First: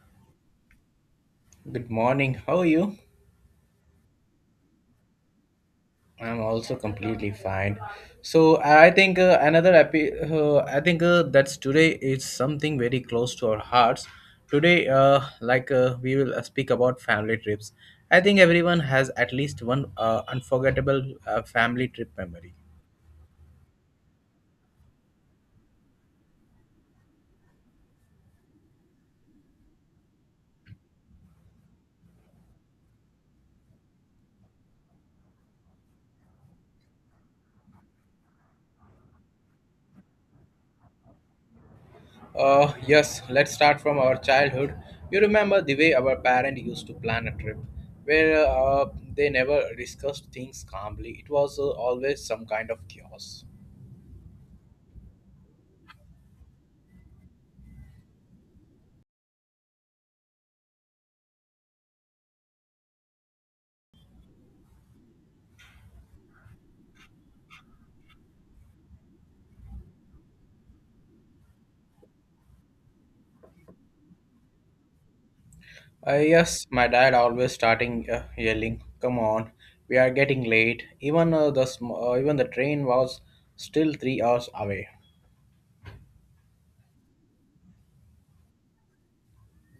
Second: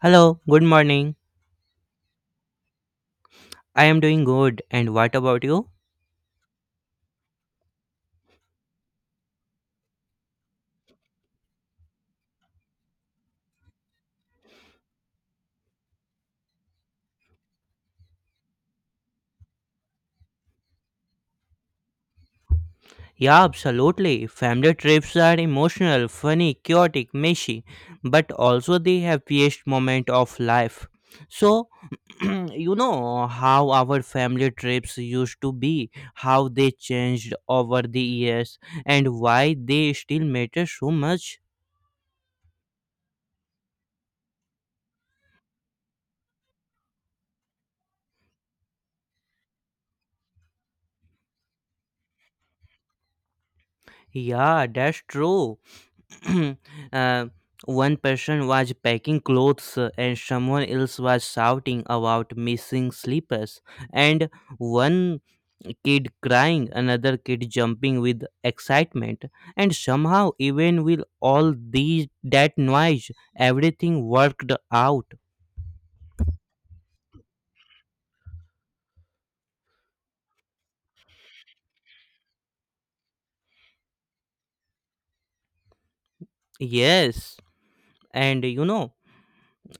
Hello, good morning. Good morning. How are you? I am doing good. And what about you? I'm also completely fine. So I think I think that's today is something very close to our hearts. Today, we will speak about family trips. I think everyone has at least one unforgettable family trip memory. Yeah, absolutely. Family trips are emotional, funny, chaotic, messy, but also the happiest moment of life. So, you know how our family trips used to be, how they changed over the years, and why they still matter so much. Yes, let's start from our childhood. You remember the way our parents used to plan a trip, where they never discussed things calmly. It was always some kind of chaos. Yeah, that's true. uh, one person was packing clothes and someone else was shouting about missing slippers, and one kid crying, another kid jumping with excitement, and somehow even with all these that noise, everything worked out. Yes, my dad always starting yelling, "Come on, we are getting late." Even even the train was still 3 hours away. Yes, and you know,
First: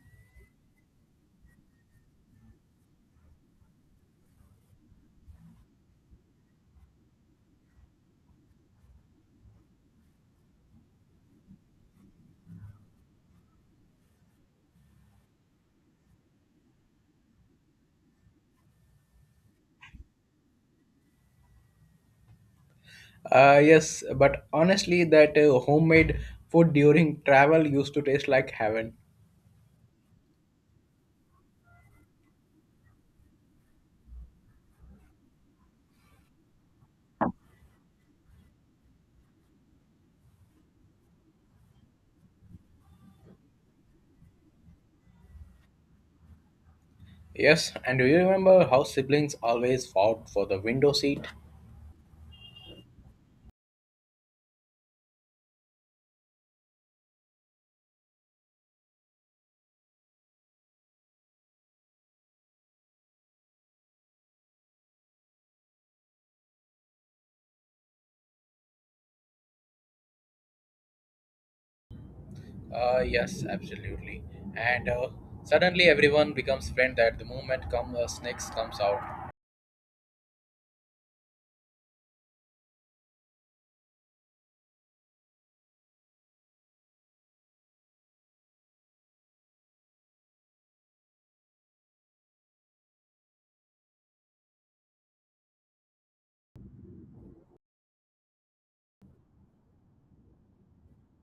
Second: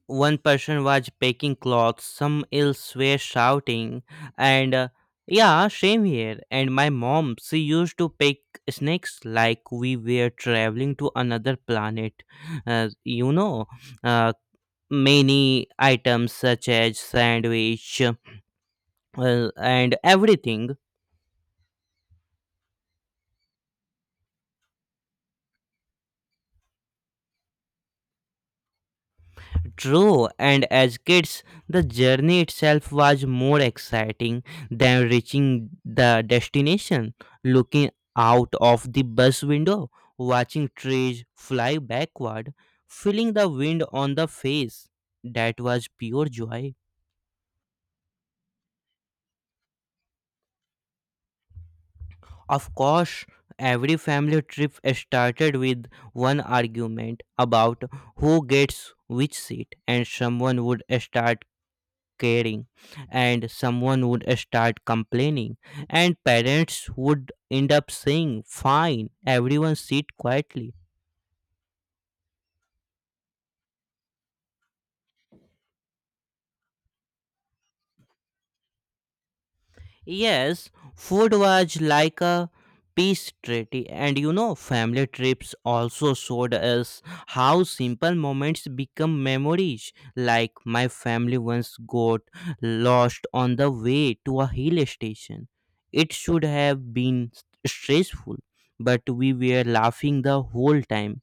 one person was packing clothes, some else were shouting, and yeah, same here. And my mom, she used to pack snacks like we were traveling to another planet. Uh, you know, uh, many items such as sandwich and everything. Yes, but honestly, that homemade food during travel used to taste like heaven. True, and as kids, the journey itself was more exciting than reaching the destination. Looking out of the bus window, watching trees fly backward, feeling the wind on the face, that was pure joy. Yes, and do you remember how siblings always fought for the window seat? Of course, every family trip started with one argument about who gets which seat, and someone would start caring, and someone would start complaining, and parents would end up saying, fine, everyone sit quietly. Yes, absolutely. And suddenly everyone becomes friend at the moment come snakes comes out. Yes, food was like a peace treaty, and you know, family trips also showed us how simple moments become memories. Like, my family once got lost on the way to a hill station. It should have been stressful, but we were laughing the whole time.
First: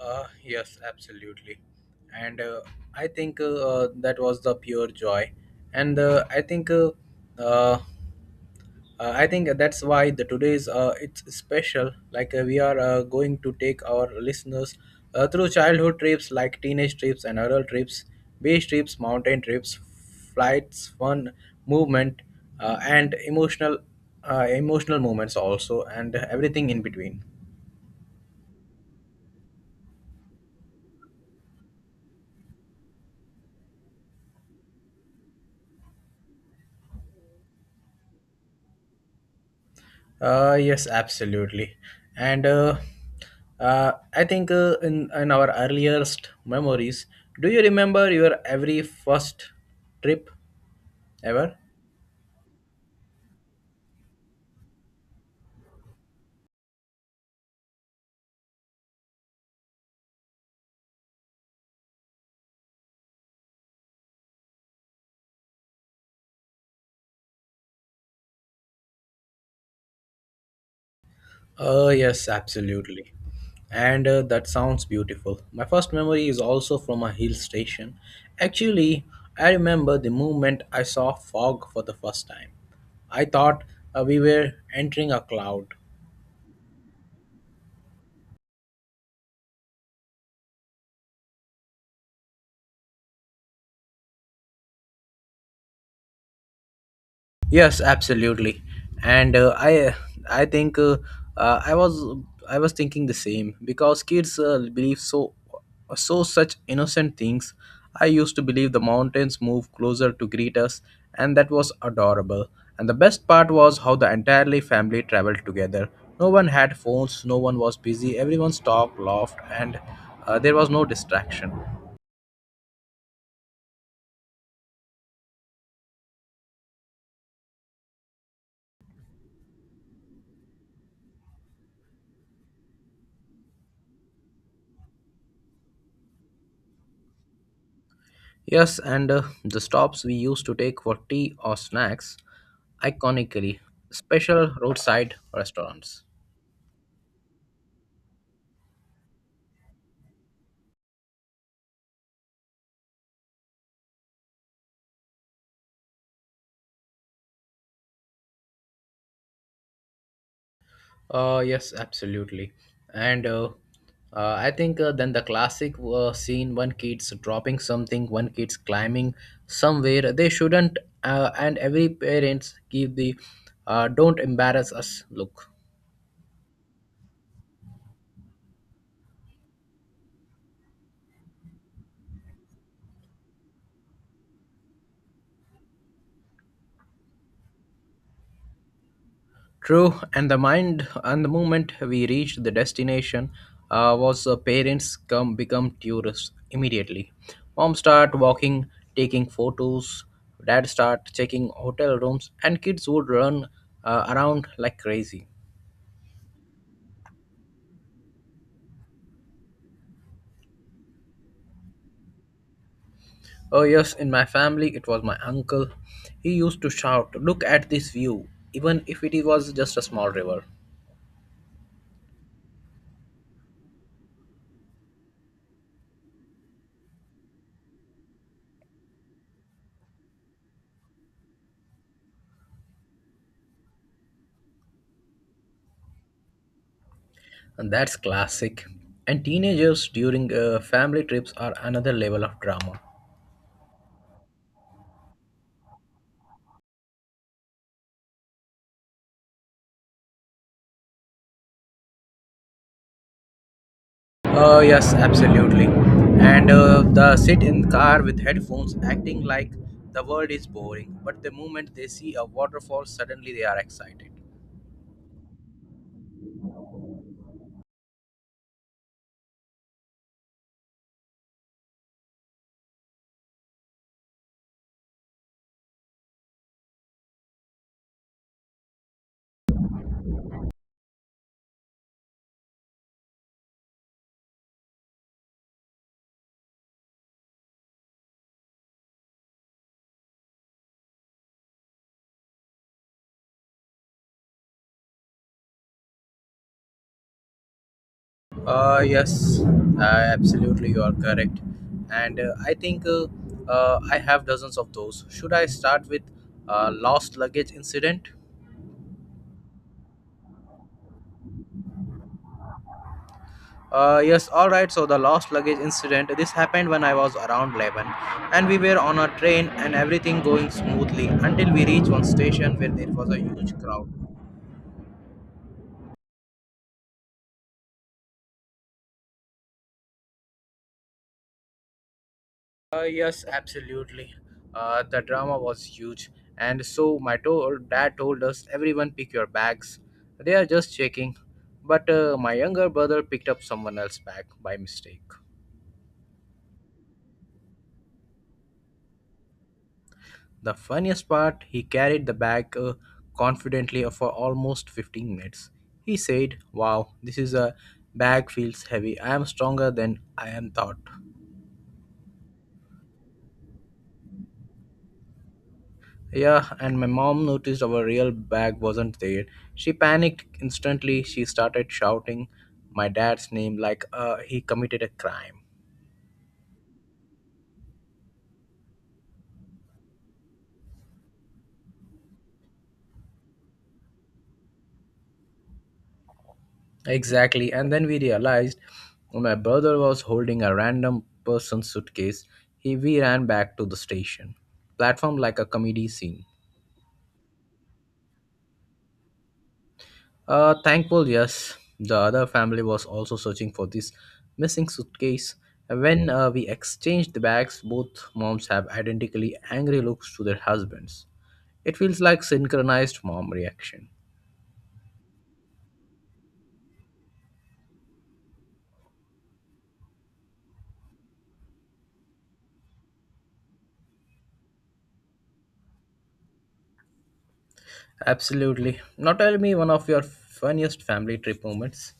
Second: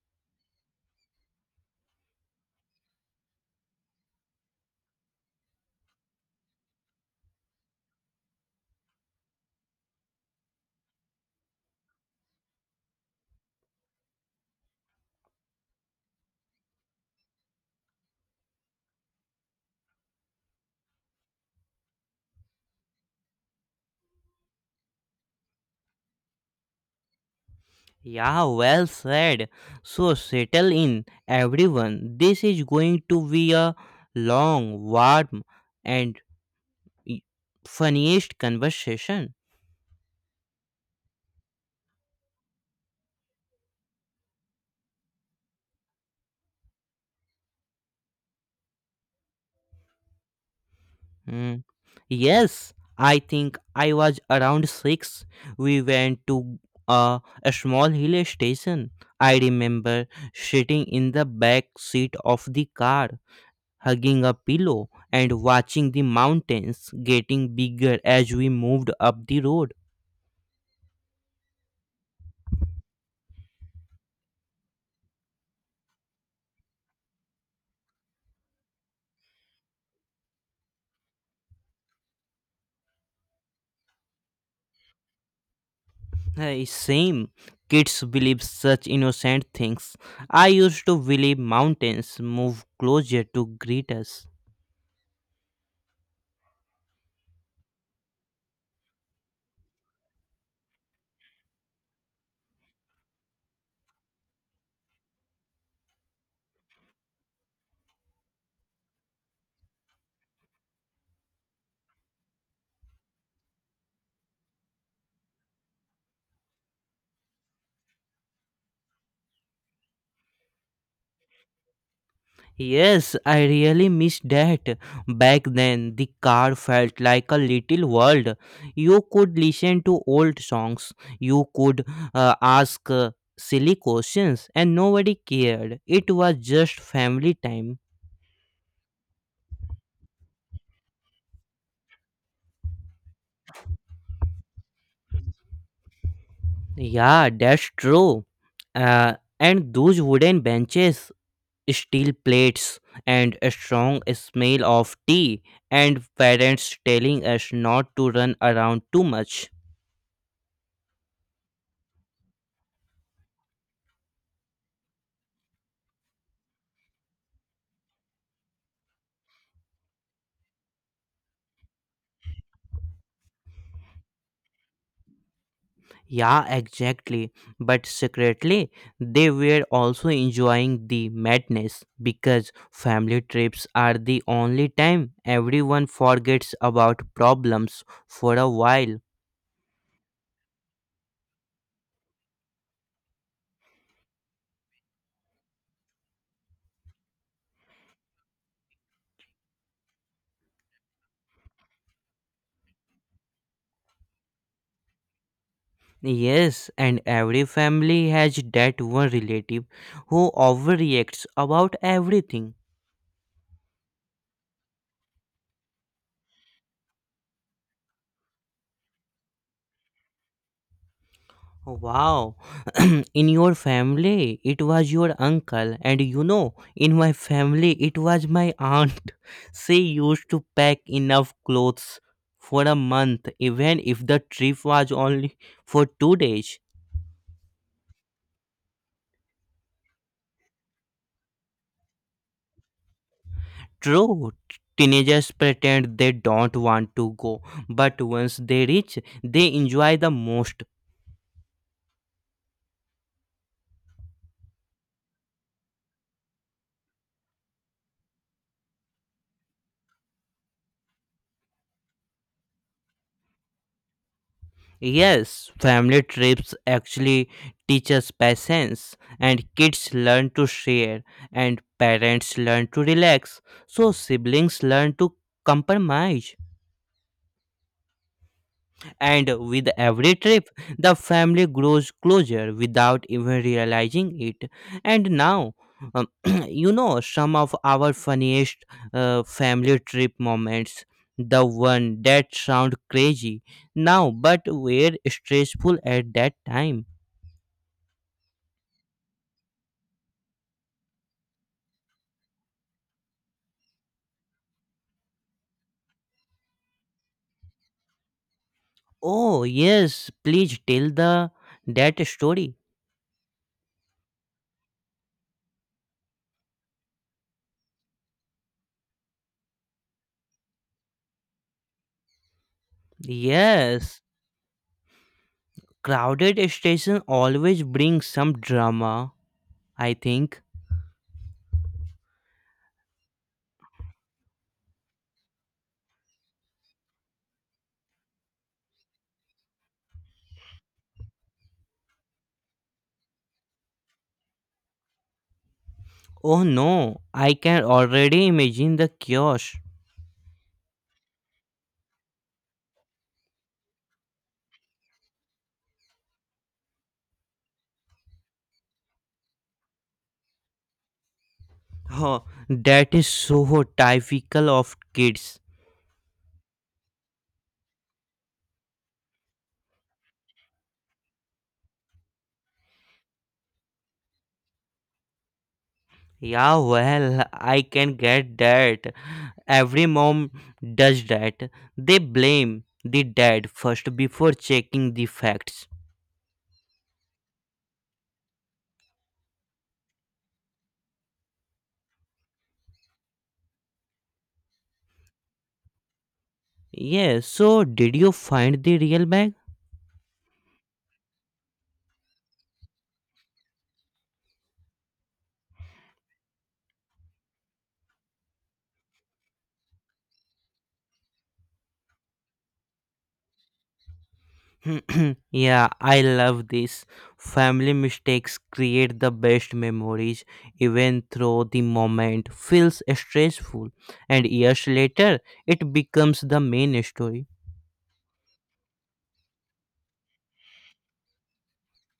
Yes, absolutely. And I think that was the pure joy. And uh, uh, I think that's why the today's it's special. Like we are going to take our listeners through childhood trips, like teenage trips and adult trips, beach trips, mountain trips, flights, fun, movement, and emotional moments also, and everything in between. Yeah, well said. So, settle in, everyone. This is going to be a long, warm, and Y- funniest conversation. Yes, absolutely. And in our earliest memories, do you remember your every first trip Hmm. ever? Yes, I think I was around six. We went to a small hill station. I remember sitting in the back seat of the car, hugging a pillow and watching the mountains getting bigger as we moved up the road. Oh, yes, absolutely. And that sounds beautiful. My first memory is also from a hill station. Actually, I remember the moment I saw fog for the first time. I thought we were entering a cloud. Hey, same. Kids believe such innocent things. I used to believe mountains move closer to greet us. Yes, absolutely. And I think uh, I was I was thinking the same because kids believe so such innocent things. I used to believe the mountains move closer to greet us, and that was adorable. And the best part was how the entirely family traveled together. No one had phones, no one was busy. Everyone talked, laughed, and there was no distraction. Yes, I really miss that. Back then, the car felt like a little world. You could listen to old songs, you could ask silly questions, and nobody cared. It was just family time. Yes, and the stops we used to take for tea or snacks, iconically, special roadside restaurants. Yeah, that's true. Uh, and those wooden benches, steel plates, and a strong smell of tea, and parents telling us not to run around too much. Yes, absolutely. And I think then the classic scene, one kid's dropping something, one kid's climbing somewhere they shouldn't, and every parents give the don't embarrass us look. Yeah, exactly. But secretly, they were also enjoying the madness because family trips are the only time everyone forgets about problems for a while. True, and the mind and the moment we reached the destination was the parents come become tourists immediately. Mom start walking, taking photos. Dad start checking hotel rooms, and kids would run around like crazy. Yes, and every family has that one relative who overreacts about everything. Oh yes, in my family it was my uncle. He used to shout, "Look at this view!" even if it was just a small river. Oh, wow. In your family it was your uncle, and you know, in my family it was my aunt. She used to pack enough clothes for a month, even if the trip was only for 2 days. And that's classic. And teenagers during family trips are another level of drama. True, teenagers pretend they don't want to go, but once they reach, they enjoy the most. Yes, absolutely. And the sit in car with headphones, acting like the world is boring. But the moment they see a waterfall, suddenly they are excited. Yes, family trips actually teach us patience, and kids learn to share, and parents learn to relax, so siblings learn to compromise. And with every trip, the family grows closer without even realizing it. And now, um, you know, some of our funniest family trip moments, the one that sound crazy now but were stressful at that time. Yes, uh, absolutely, you are correct. And I have dozens of those. Should I start with lost luggage incident? Oh, yes, please tell the that story. Yes, all right. So the lost luggage incident. This happened when I was around 11, and we were on a train and everything going smoothly until we reached one station where there was a huge crowd. Yes, crowded station always brings some drama, I think. Yes, absolutely. The drama was huge, and so dad told us everyone pick your bags. They are just checking, but my younger brother picked up someone else's bag by mistake. Oh no, I can already imagine the chaos. The funniest part, he carried the bag confidently for almost 15 minutes. He said, Wow, this is a bag feels heavy. I am stronger than I am thought. Oh, that is so typical of kids. Yeah, and my mom noticed our real bag wasn't there. She panicked instantly. She started shouting my dad's name like he committed a crime. Yeah, well, I can get that. Every mom does that. They blame the dad first before checking the facts. Exactly, and then we realized my brother was holding a random person's suitcase. We ran back to the station platform like a comedy scene. Yes, so did you find the real bag? Thankful, yes. The other family was also searching for this missing suitcase. And when we exchanged the bags, both moms have identically angry looks to their husbands. It feels like synchronized mom reaction. Yeah, I love this. Family mistakes create the best memories, even though the moment feels stressful, and years later, it becomes the main story. Absolutely. Now tell me one of your funniest family trip moments.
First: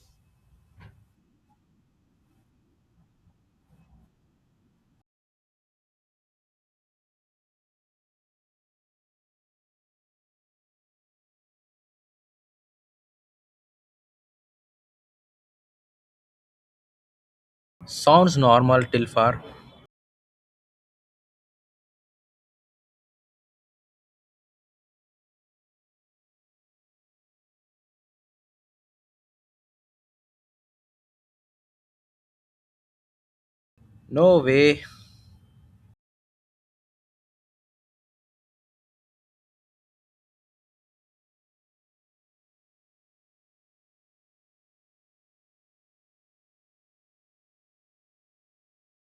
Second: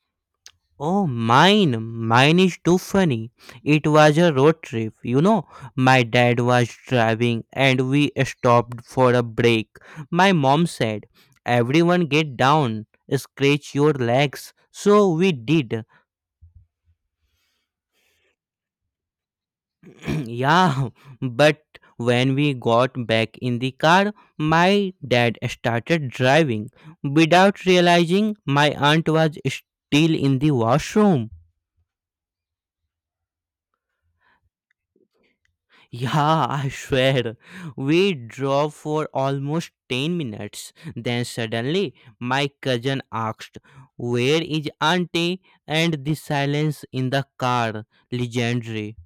Oh, mine, mine is too funny. It was a road trip, you know. My dad was driving, and we stopped for a break. My mom said, everyone get down, scratch your legs. So we did. Sounds normal till far. Yeah, but when we got back in the car, my dad started driving. Without realizing, my aunt was still in the washroom. No way. Yeah, I swear. We drove for almost 10 minutes. Then suddenly, my cousin asked, where is auntie? And the silence in the car, legendary.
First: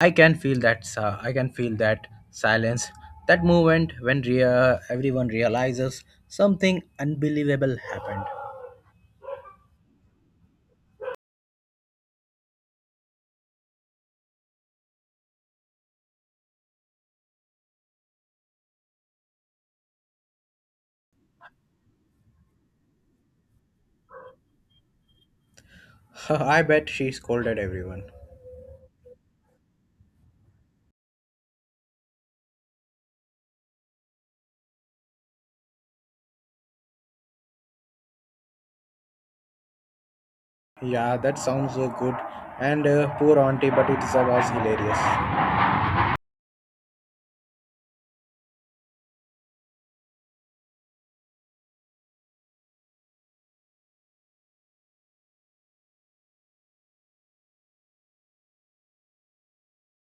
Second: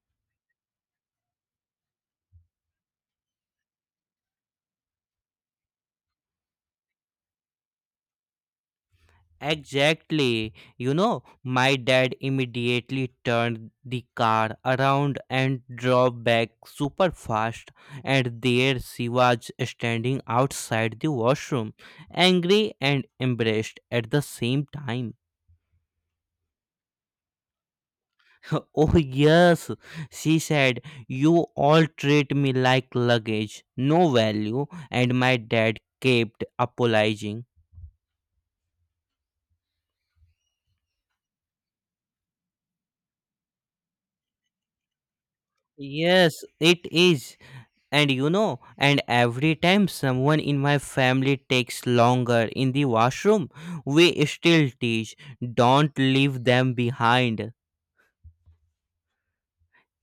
I can feel that. I can feel that silence. That moment when everyone realizes something unbelievable happened. Exactly. You know, my dad immediately turned the car around and drove back super fast, and there she was standing outside the washroom, angry and embarrassed at the same time. I bet she scolded everyone. Oh, yes, she said, you all treat me like luggage, no value, and my dad kept apologizing. Yeah, that sounds good. And poor auntie, but it was hilarious. Yes, it is. And you know, and every time someone in my family takes longer in the washroom, we still teach, don't leave them behind.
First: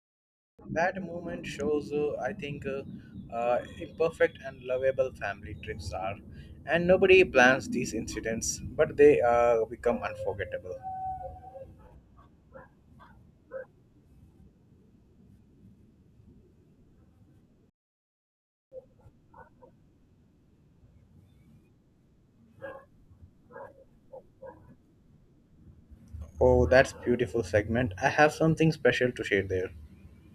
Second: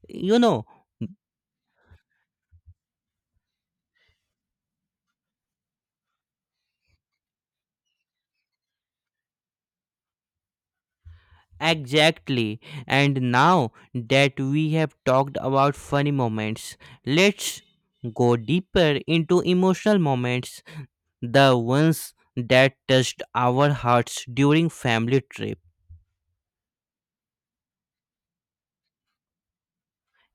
You know, That moment shows, I think, imperfect and lovable family trips are. And nobody plans these incidents, but they become unforgettable. exactly. And now that we have talked about funny moments, let's go deeper into emotional moments, the ones that touched our hearts during family trips. Oh, that's beautiful segment. I have something special to share there.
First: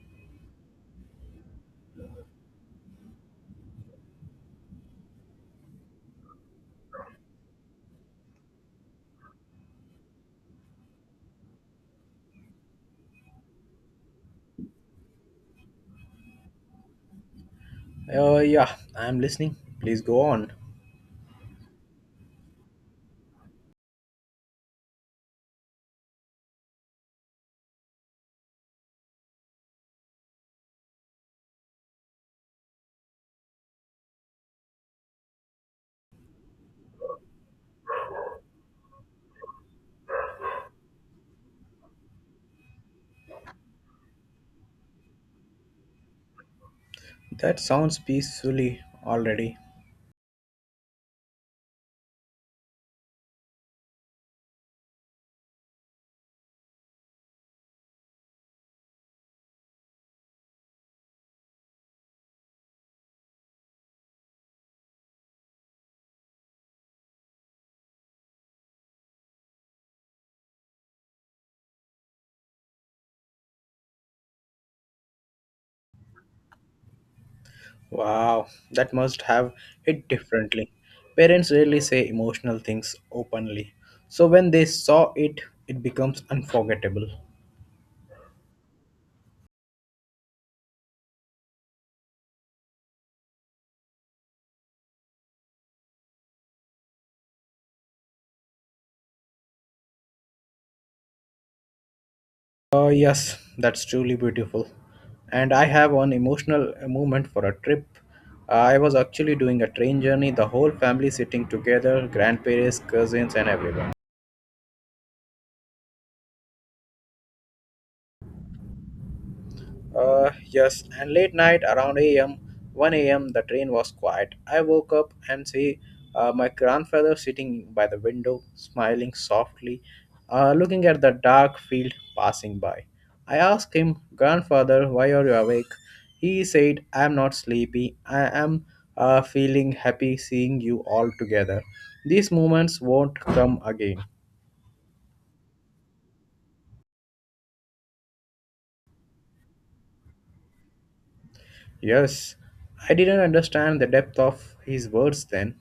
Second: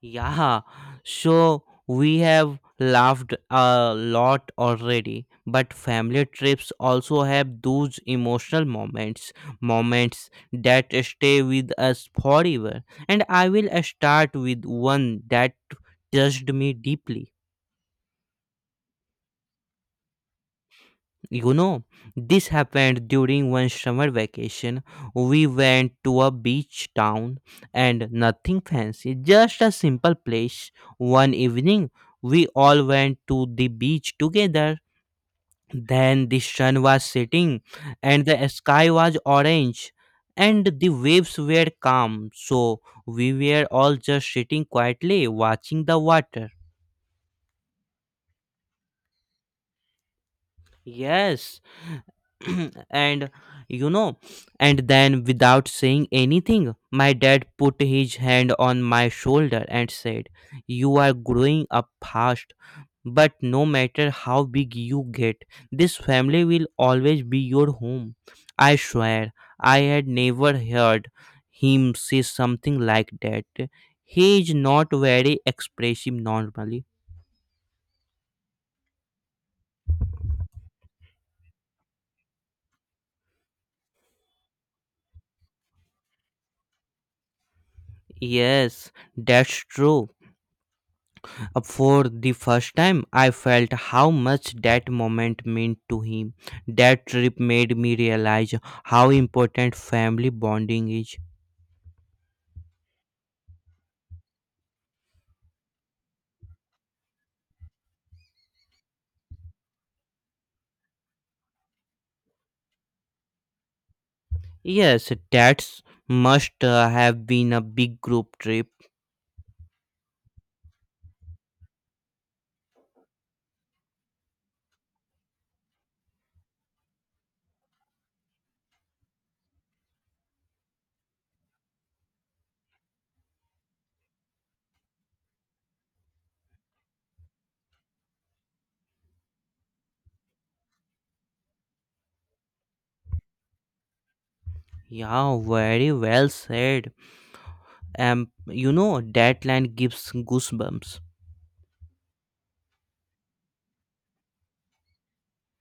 Yeah, so we have laughed a lot already, but family trips also have those emotional moments, moments that stay with us forever. And I will start with one that touched me deeply. Yeah, I'm listening. Please go on. You know, this happened during one summer vacation. We went to a beach town, and nothing fancy, just a simple place. One evening, we all went to the beach together. Then the sun was setting, and the sky was orange, and the waves were calm. So we were all just sitting quietly watching the water. That sounds peacefully already. Yes. And you know, and then without saying anything, my dad put his hand on my shoulder and said, you are growing up fast, but no matter how big you get, this family will always be your home. I swear, I had never heard him say something like that. He is not very expressive normally. Wow, that must have hit differently. Parents rarely say emotional things openly, so when they saw it, it becomes unforgettable. Yes, that's true. For the first time, I felt how much that moment meant to him. That trip made me realize how important family bonding is. Oh, yes, that's truly beautiful. And I have one emotional moment for a trip. I was actually doing a train journey, the whole family sitting together grandparents, cousins, and everyone. Yes, that must have been a big group trip. Yes, and late night around 1 a.m., the train was quiet. I woke up and see my grandfather sitting by the window, smiling softly, looking at the dark field passing by. I asked him, Grandfather, why are you awake? He said, I'm not sleepy. I am feeling happy seeing you all together. These moments won't come again. Yeah, very well said. You know, that line gives goosebumps. Yes, I didn't understand the depth of his words then,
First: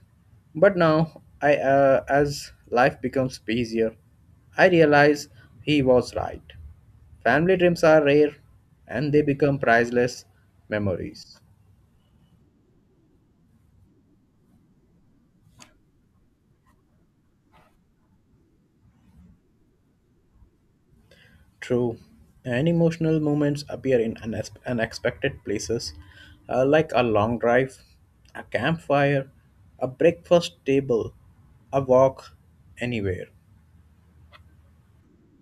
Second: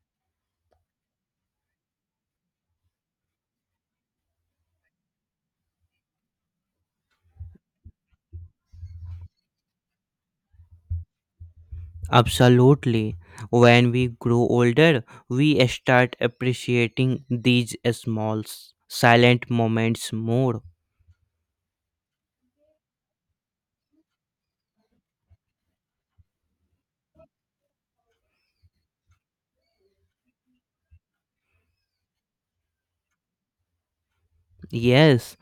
but now I as life becomes busier, I realize he was right. Family dreams are rare and they become priceless memories. Absolutely. When we grow older, we start appreciating these small, silent moments more. True, and emotional moments appear in unexpected places like a long drive, a campfire, a breakfast table, a walk anywhere. Yes,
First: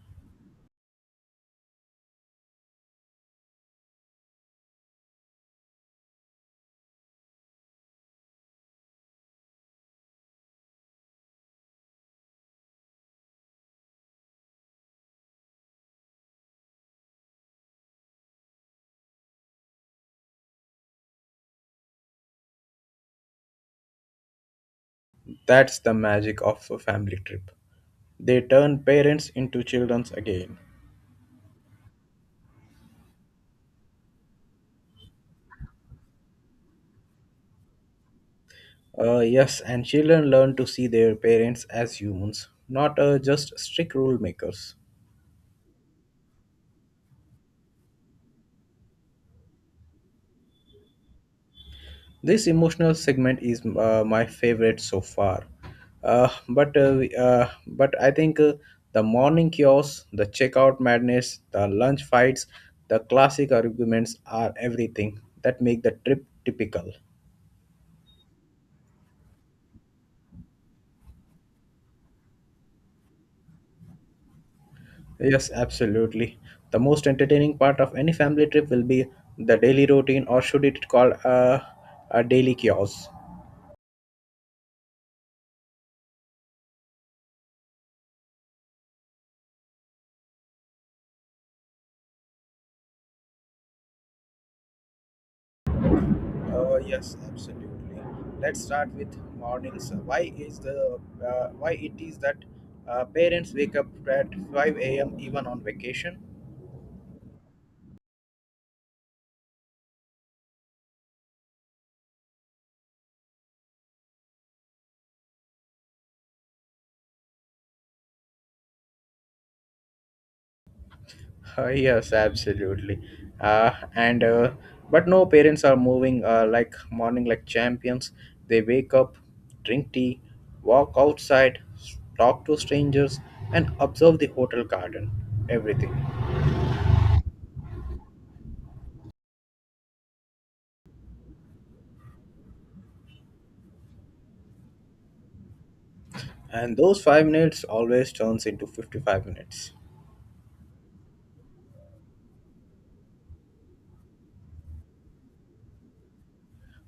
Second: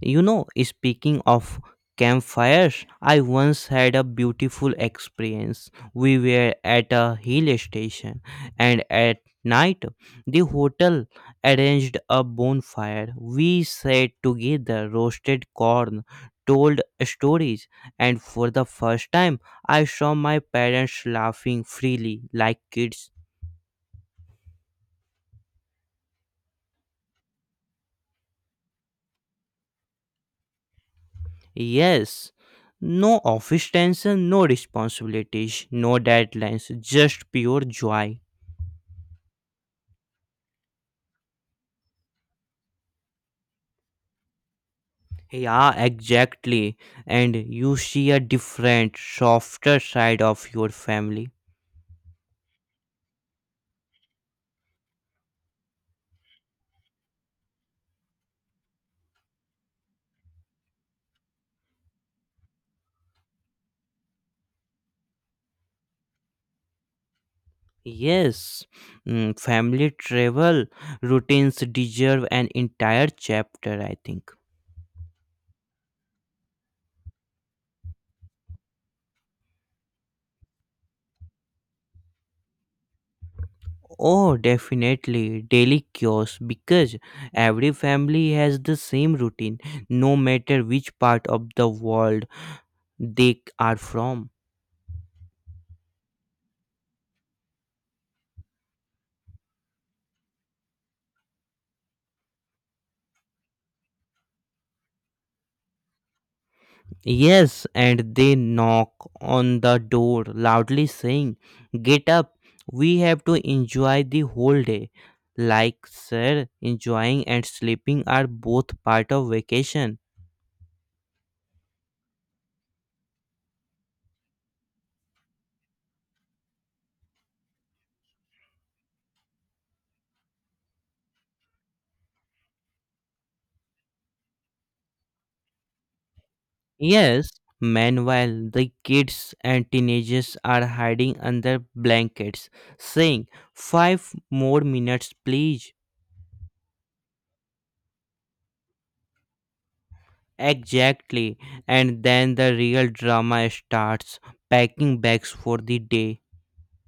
you know, speaking of campfires, I once had a beautiful experience. We were at a hill station, and at night, the hotel arranged a bonfire. We sat together, roasted corn, told stories, and for the first time, I saw my parents laughing freely like kids. That's the magic of a family trip. They turn parents into children again. Yes, no office tension, no responsibilities, no deadlines, just pure joy. Yes, and children learn to see their parents as humans, not just strict rule makers. Yeah, exactly. And you see a different, softer side of your family. This emotional segment is my favorite so far. But we- but I think the morning chaos, the checkout madness, the lunch fights, the classic arguments are everything that make the trip typical. Yes, mm, family travel routines deserve an entire chapter, I think. Yes, absolutely. The most entertaining part of any family trip will be the daily routine, or should it call a daily chaos? Oh, definitely. Daily chaos because every family has the same routine, no matter which part of the world they are from. Yes, absolutely. Let's start with mornings. Why is the why it is that parents wake up at 5 a.m. even on vacation? Yes, and they knock on the door loudly saying, get up, we have to enjoy the whole day. Like, sir, enjoying and sleeping are both part of vacation. Yes, absolutely. Uh, and but no parents are moving like morning like champions. They wake up, drink tea, walk outside, talk to strangers, and observe the hotel garden. Everything, Yes, meanwhile, the kids and teenagers are hiding under blankets, saying, "Five more minutes, please." and those 5 minutes always turns into 55 minutes. Exactly, and then the real drama starts, packing bags for the day.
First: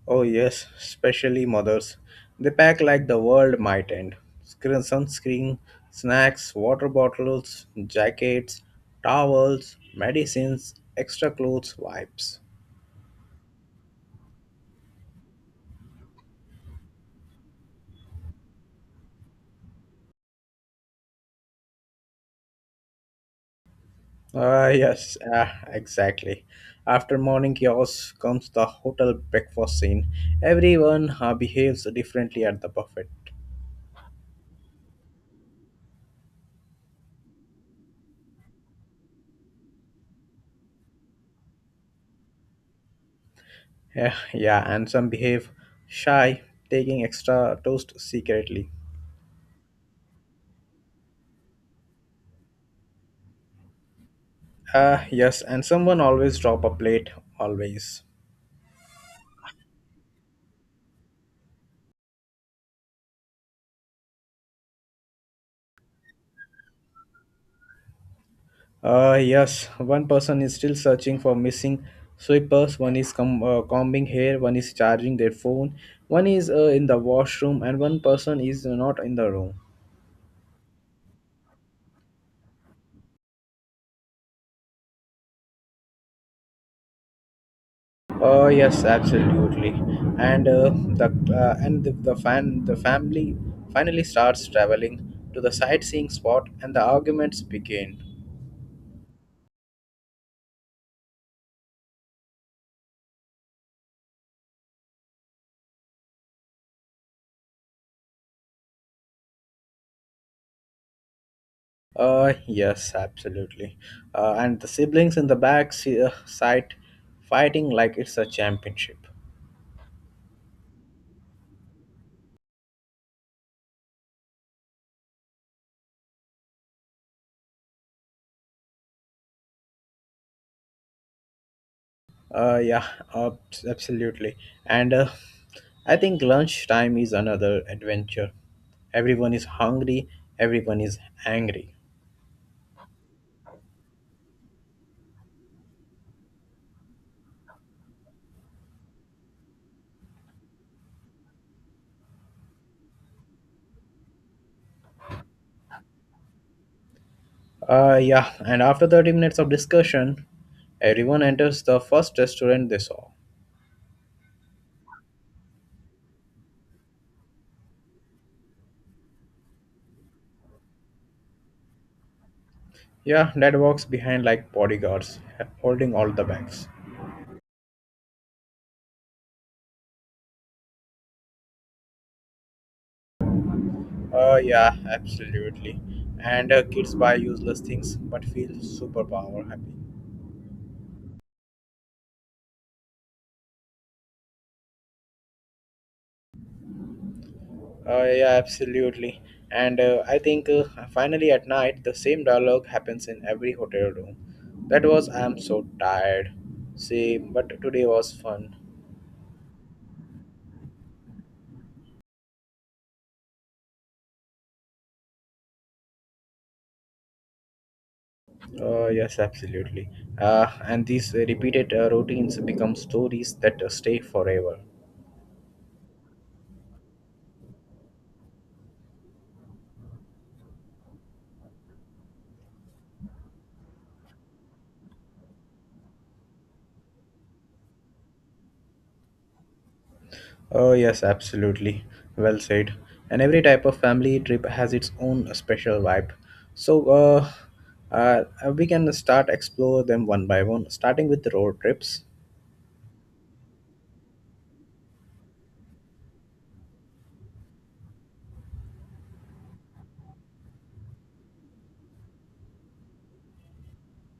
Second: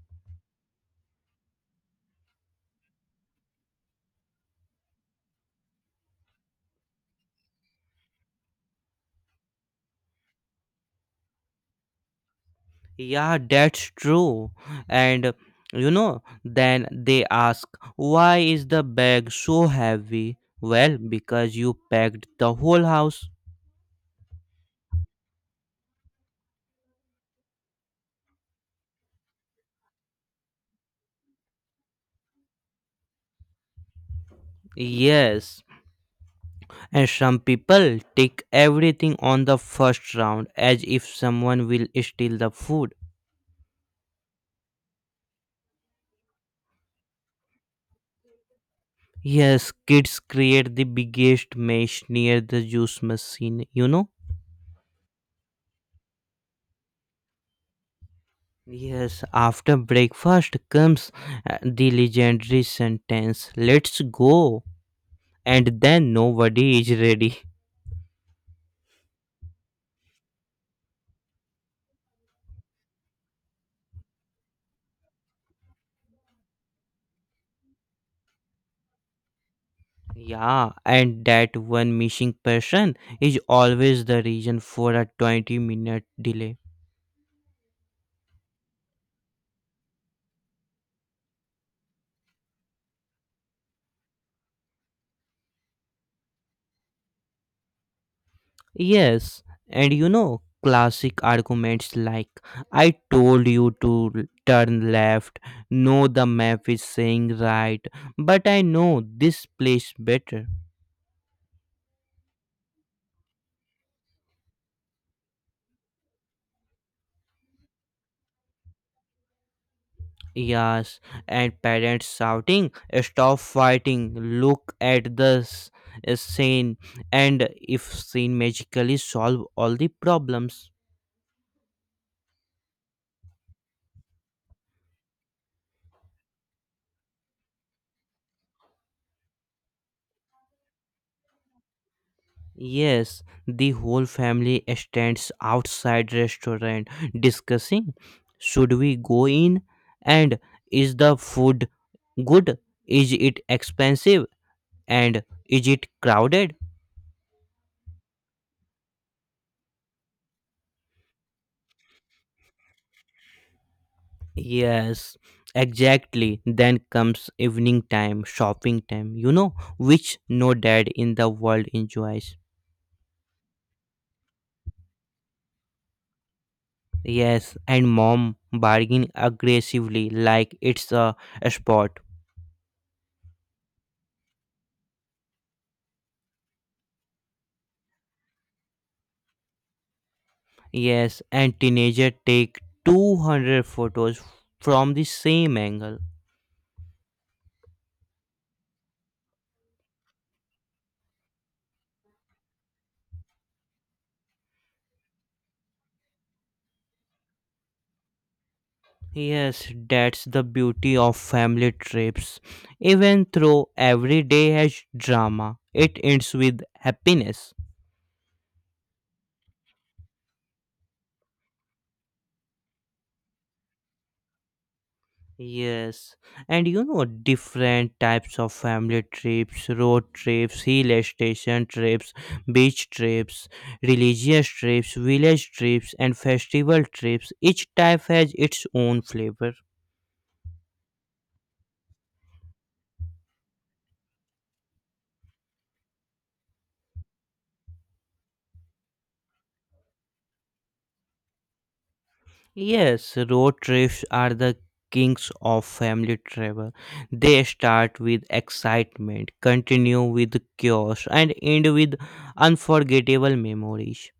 Oh, yes, especially mothers. They pack like the world might end. Screen, sunscreen, snacks, water bottles, jackets, towels, medicines, extra clothes, wipes. Yeah, that's true. And you know, then they ask, why is the bag so heavy? Well, because you packed the whole house. Yes, exactly. After morning chaos comes the hotel breakfast scene. Everyone behaves differently at the buffet. Yes, and some people take everything on the first round as if someone will steal the food. Yeah, and some behave shy, taking extra toast secretly. Yes, kids create the biggest mess near the juice machine, you know? Yes, and someone always drop a plate, always. Yes, after breakfast comes the legendary sentence, let's go. And then nobody is ready. Yes, one person is still searching for missing sweepers, one is combing hair, one is charging their phone, one is in the washroom, and one person is not in the room. Yeah, and that one missing person is always the reason for a 20-minute delay. Oh yes, absolutely. And the and the fan the family finally starts traveling to the sightseeing spot, and the arguments begin. Yes, and you know, classic arguments like, I told you to turn left, no, the map is saying right, but I know this place better. Yes, absolutely. And the siblings in the side fighting like it's a championship. Yes, and parents shouting, stop fighting, look at this scene, and if scene magically solve all the problems. Yeah, uh, absolutely. And I think lunchtime is another adventure. Everyone is hungry, everyone is angry. Yes, the whole family stands outside restaurant discussing, should we go in, and is the food good? Is it expensive, and is it crowded? Yeah, and after 30 minutes of discussion, everyone enters the first restaurant they saw. Yes, exactly. Then comes evening time, shopping time, you know, which no dad in the world enjoys. Yeah, dad walks behind like bodyguards, holding all the bags. Yes, and mom bargain aggressively like it's a sport. Oh yeah, absolutely. And kids buy useless things but feel superpower happy. Yes, and teenager take 200 photos from the same angle. Oh yeah, absolutely. And I think finally at night the same dialogue happens in every hotel room. That was I'm so tired. See, but today was fun. Yes, that's the beauty of family trips. Even though every day has drama, it ends with happiness. Oh yes, absolutely. And these repeated routines become stories that stay forever. Yes, and you know, different types of family trips, road trips, hill station trips, beach trips, religious trips, village trips, and festival trips. Each type has its own flavor. Oh, yes, absolutely. Well said. And every type of family trip has its own special vibe. So, we can start explore them one by one, starting with the road trips. Yes, road trips are the kings of family travel. They start with excitement, continue with chaos, and end with unforgettable memories.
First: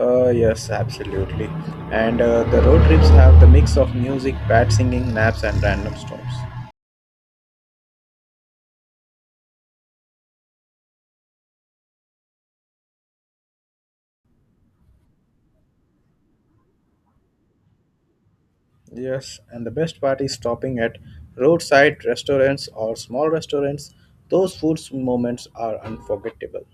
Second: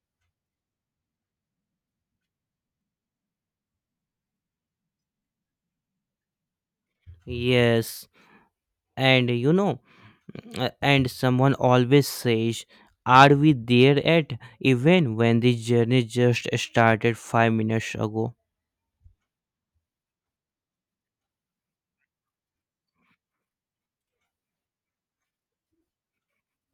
Yes, absolutely. And the road trips have the mix of music, bad singing, naps, and random stops. Yes, and you know. And someone always says, are we there yet, even when the journey just started 5 minutes ago. Yes, and the best part is stopping at roadside restaurants or small restaurants. Those food moments are unforgettable.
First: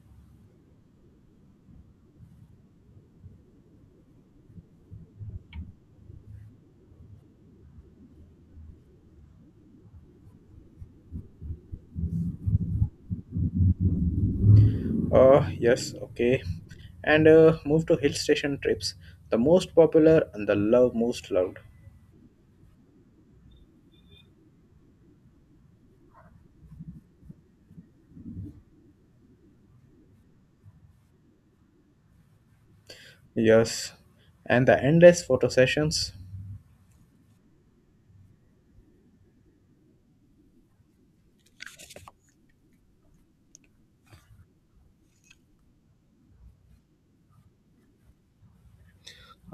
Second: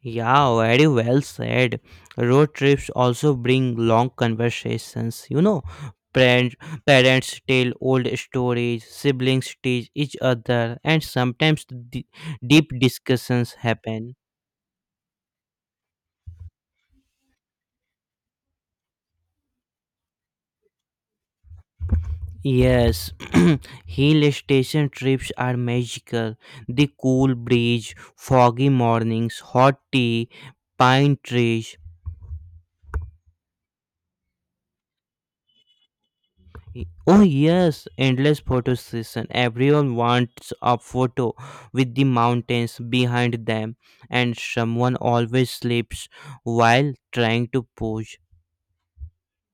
Yeah, very well said. Road trips also bring long conversations, you know, parents parents tell old stories, siblings teach each other, and sometimes deep discussions happen. Yes, okay. And move to hill station trips, the most popular and the love most loved. Yes, hill station trips are magical. The cool breeze, foggy mornings, hot tea, pine trees. Yes, and the endless photo sessions. Oh yes, endless photo session. Everyone wants a photo with the mountains behind them, and someone always sleeps while trying to pose.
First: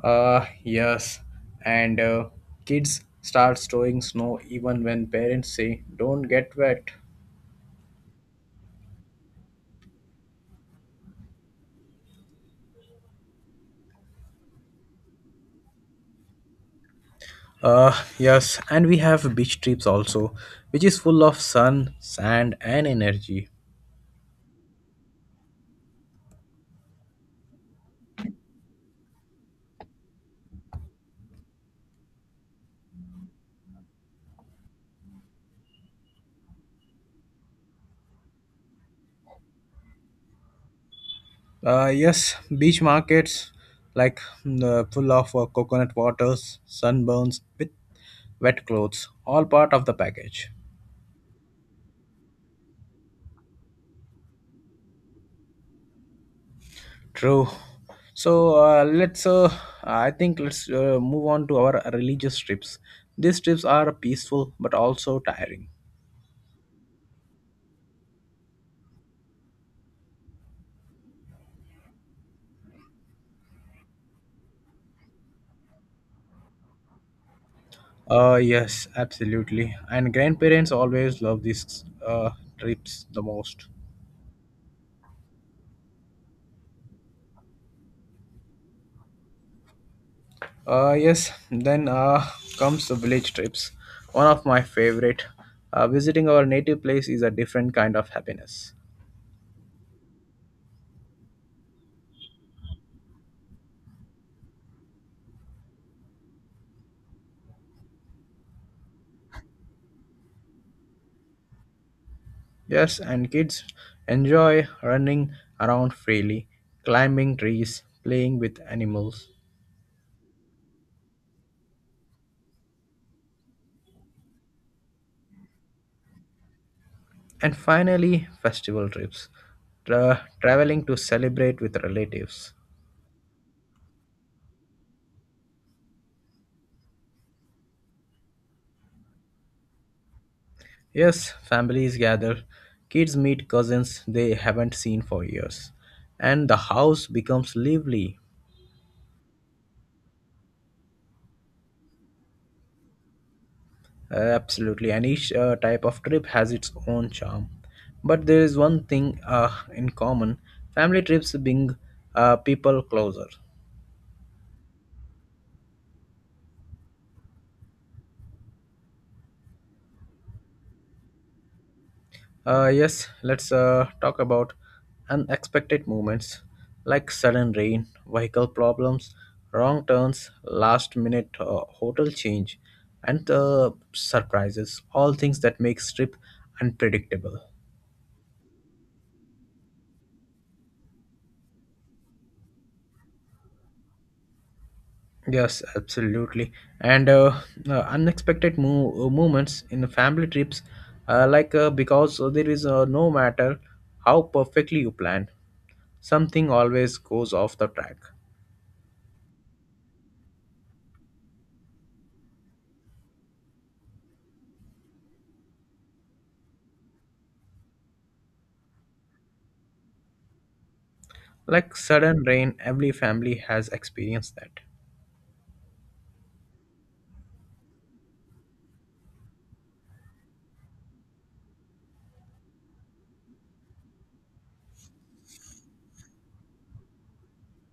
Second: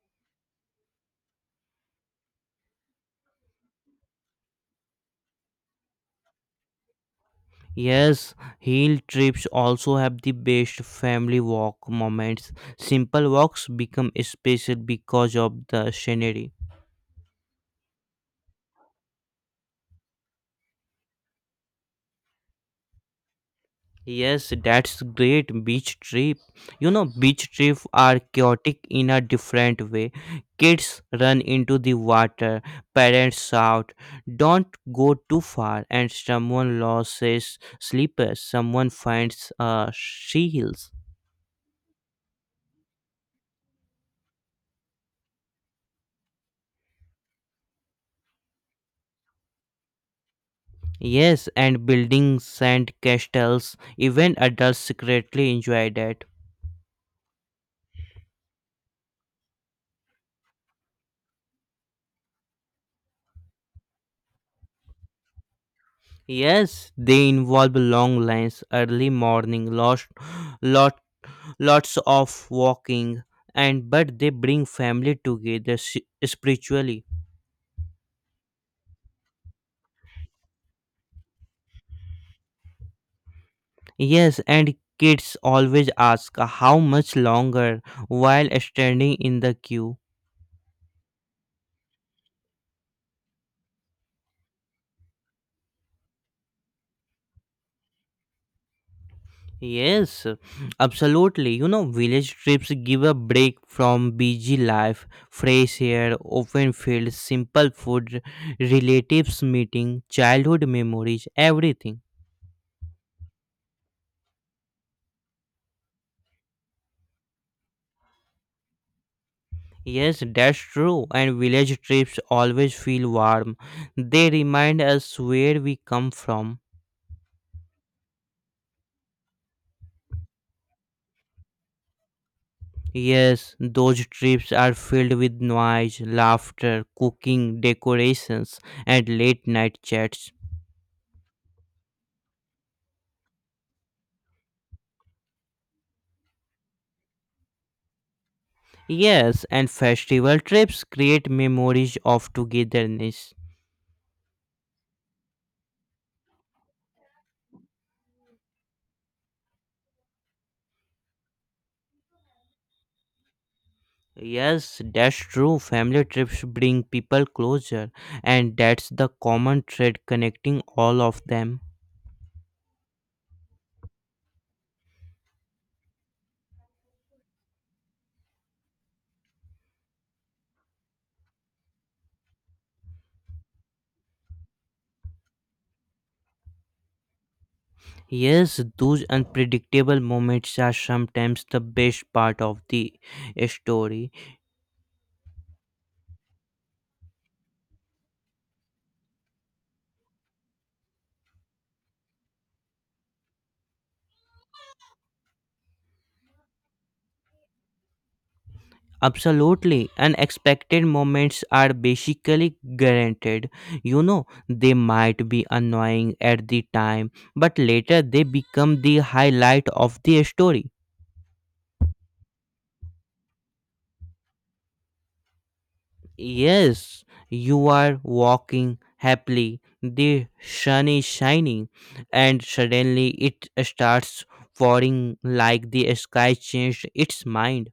Yes, and kids start throwing snow even when parents say don't get wet. Yes, hill trips also have the best family walk moments. Simple walks become special because of the scenery. Yes, and we have beach trips also, which is full of sun, sand, and energy. Yes, that's great beach trip. You know, beach trips are chaotic in a different way. Kids run into the water, parents shout, don't go too far, and someone loses slippers, someone finds she. Yes, beach markets like full of coconut waters, sunburns with wet clothes, all part of the package. Yes, and building sand castles, even adults secretly enjoy that. True. So let's. I think let's move on to our religious trips. These trips are peaceful but also tiring. Yes, they involve long lines, early morning, lots, lot, lots of walking, and but they bring family together spiritually. Yes, absolutely. And grandparents always love these trips the most. Yes, and kids always ask how much longer while standing in the queue. Yes, then comes the village trips, one of my favorite. Visiting our native place is a different kind of happiness. Yes, absolutely. You know, village trips give a break from busy life, fresh air, open fields, simple food, relatives meeting, childhood memories, everything. Yes, and kids enjoy running around freely, climbing trees, playing with animals, Yes, that's true. And village trips always feel warm. They remind us where we come from. and finally, festival trips, traveling to celebrate with relatives. Yes, those trips are filled with noise, laughter, cooking, decorations, and late night chats. Yes, families gather, kids meet cousins they haven't seen for years, and the house becomes lively. Yes, and festival trips create memories of togetherness. Absolutely, and each type of trip has its own charm. But there is one thing in common, family trips bring people closer. Yes, that's true. Family trips bring people closer, and that's the common thread connecting all of them. Yes, let's talk about unexpected moments like sudden rain, vehicle problems, wrong turns, last minute hotel change, and surprises, all things that makes trip unpredictable. Yes, those unpredictable moments are sometimes the best part of the story. Yes, absolutely. And unexpected movements in the family trips, because there is no matter how perfectly you plan, something always goes off the track. Absolutely, unexpected moments are basically guaranteed. You know, they might be annoying at the time, but later they become the highlight of the story. Like sudden rain, every family has experienced that. Yes, you are walking happily, the sun is shining, and suddenly it starts pouring like the sky changed its mind.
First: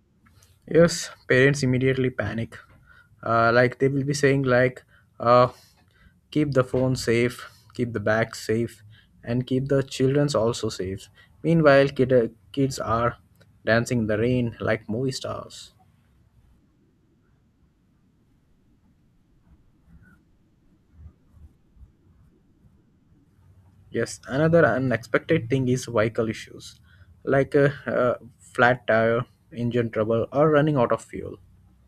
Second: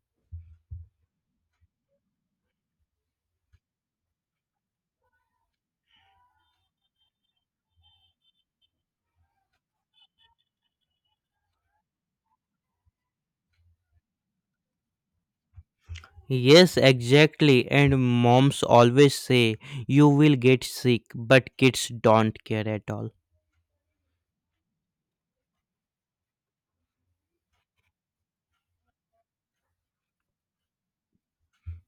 Yes, parents immediately panic. Like they will be saying like, uh, keep the phone safe, keep the bag safe, and keep the childrens also safe. Meanwhile, kids are dancing in the rain like movie stars. Yes, exactly. And moms always say you will get sick, but kids don't care at all. Yes, another unexpected thing is vehicle issues, like a flat tire, engine trouble, or running out of fuel.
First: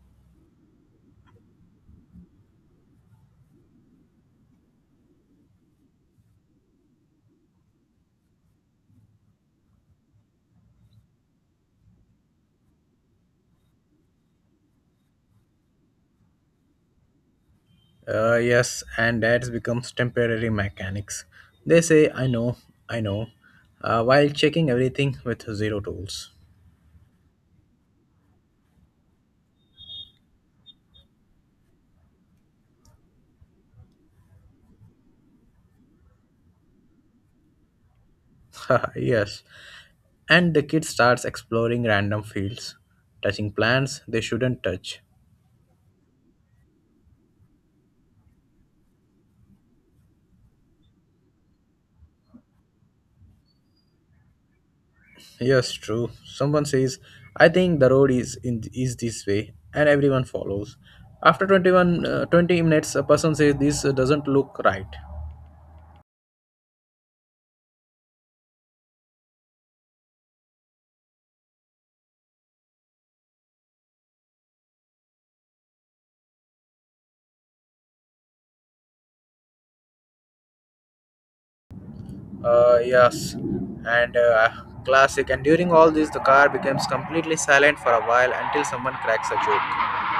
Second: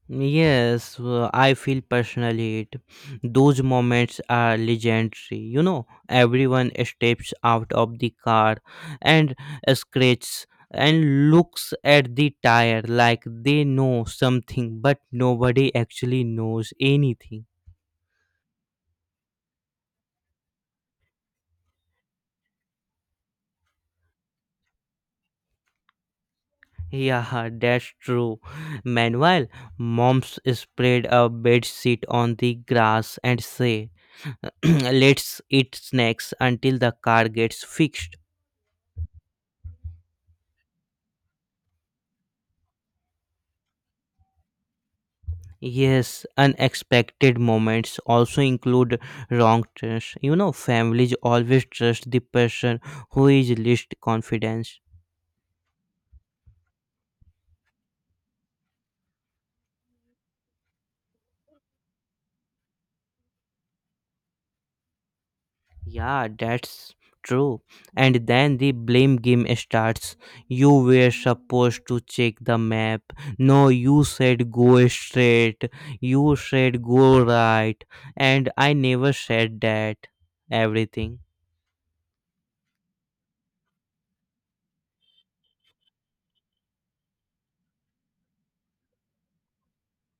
Yes, I feel personally it. Those moments are legendary. You know, everyone steps out of the car and scratches and looks at the tire like they know something, but nobody actually knows anything. Yes, and that becomes temporary mechanics. They say, I know, while checking everything with zero tools. Yeah, that's true. Meanwhile, moms spread a bed sheet on the grass and say, Let's eat snacks until the car gets fixed. Yes, and the kid starts exploring random fields, touching plants they shouldn't touch. Yes, unexpected moments also include wrong trust. You know, families always trust the person who is least confident. Yes, true. Someone says, I think the road is this way, and everyone follows. After 20 minutes, a person says, This doesn't look right. Yeah, that's true. And then the blame game starts. You were supposed to check the map. No, you said go straight. You said go right. And I never said that. Everything. Yes, and classic. And during all this, the car becomes completely silent for a while until someone cracks a joke.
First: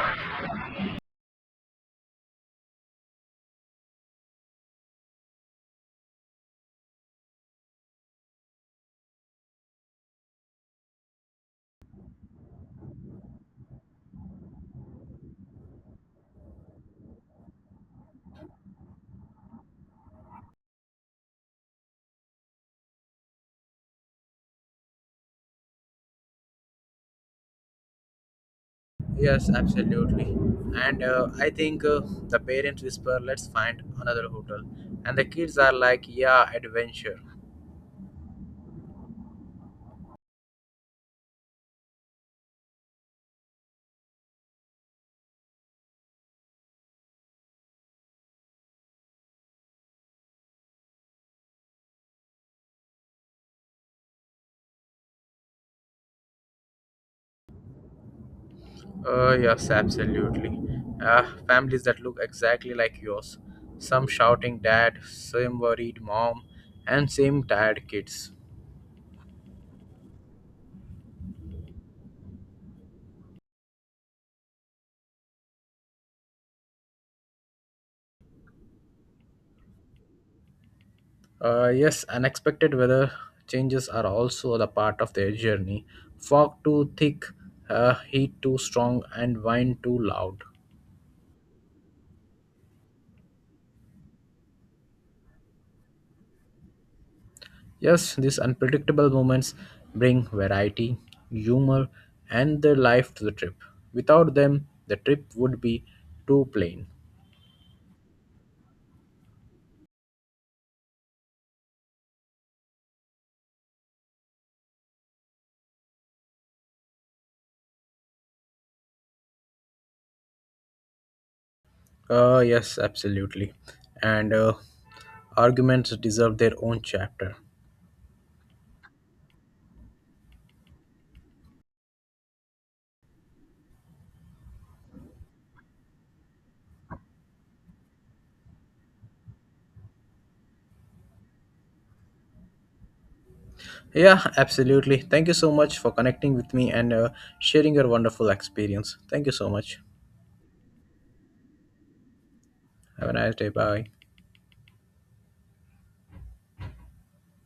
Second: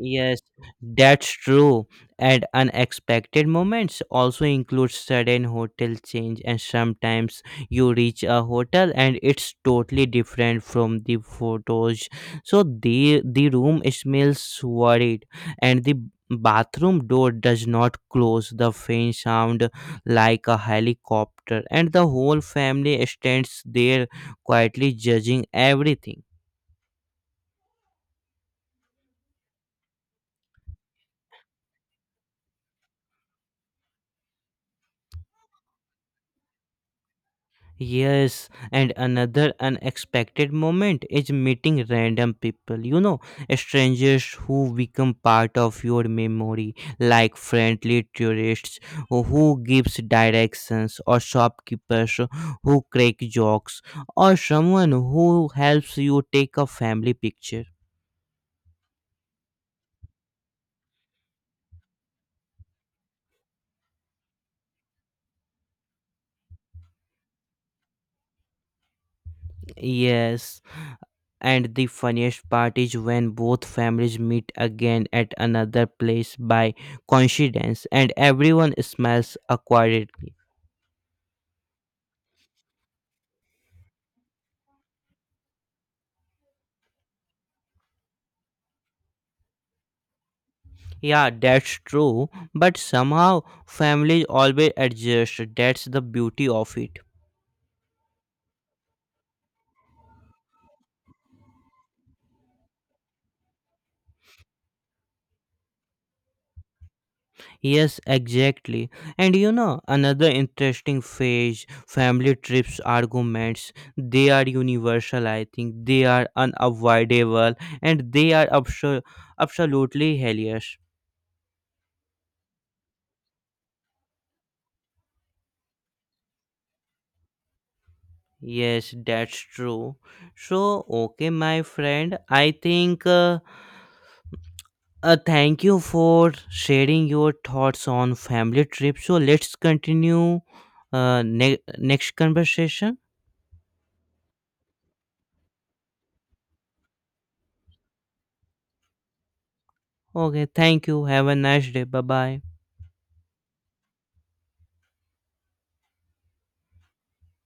Yes, that's true. And unexpected moments also include sudden hotel change, and sometimes you reach a hotel and it's totally different from the photos. So the room smells worried, and the bathroom door does not close. The faint sound like a helicopter, and the whole family stands there quietly judging everything. Yes, absolutely. And I think the parents whisper, "Let's find another hotel," and the kids are like, "Yeah, adventure." Yes, and another unexpected moment is meeting random people, you know, strangers who become part of your memory, like friendly tourists who gives directions, or shopkeepers who crack jokes, or someone who helps you take a family picture. Yes, absolutely. Families that look exactly like yours. Some shouting dad, some worried mom, and same tired kids. Yes, and the funniest part is when both families meet again at another place by coincidence and everyone smiles awkwardly. Yes, unexpected weather changes are also the part of their journey. Fog too thick, heat too strong, and wind too loud. Yeah, that's true, but somehow families always adjust. That's the beauty of it. Yes, these unpredictable moments bring variety, humor, and the life to the trip. Without them, the trip would be too plain. Yes, exactly. And you know, another interesting phase family trips arguments. They are universal, I think. They are unavoidable and they are absolutely hilarious. Yes, absolutely. And arguments deserve their own chapter. Yes, that's true. So, okay, my friend, I think thank you for sharing your thoughts on family trip. So, let's continue next conversation. Yeah, absolutely. Thank you so much for connecting with me and sharing your wonderful experience. Thank you so much. Okay, thank you. Have a nice day. Bye bye. Have a nice day. Bye.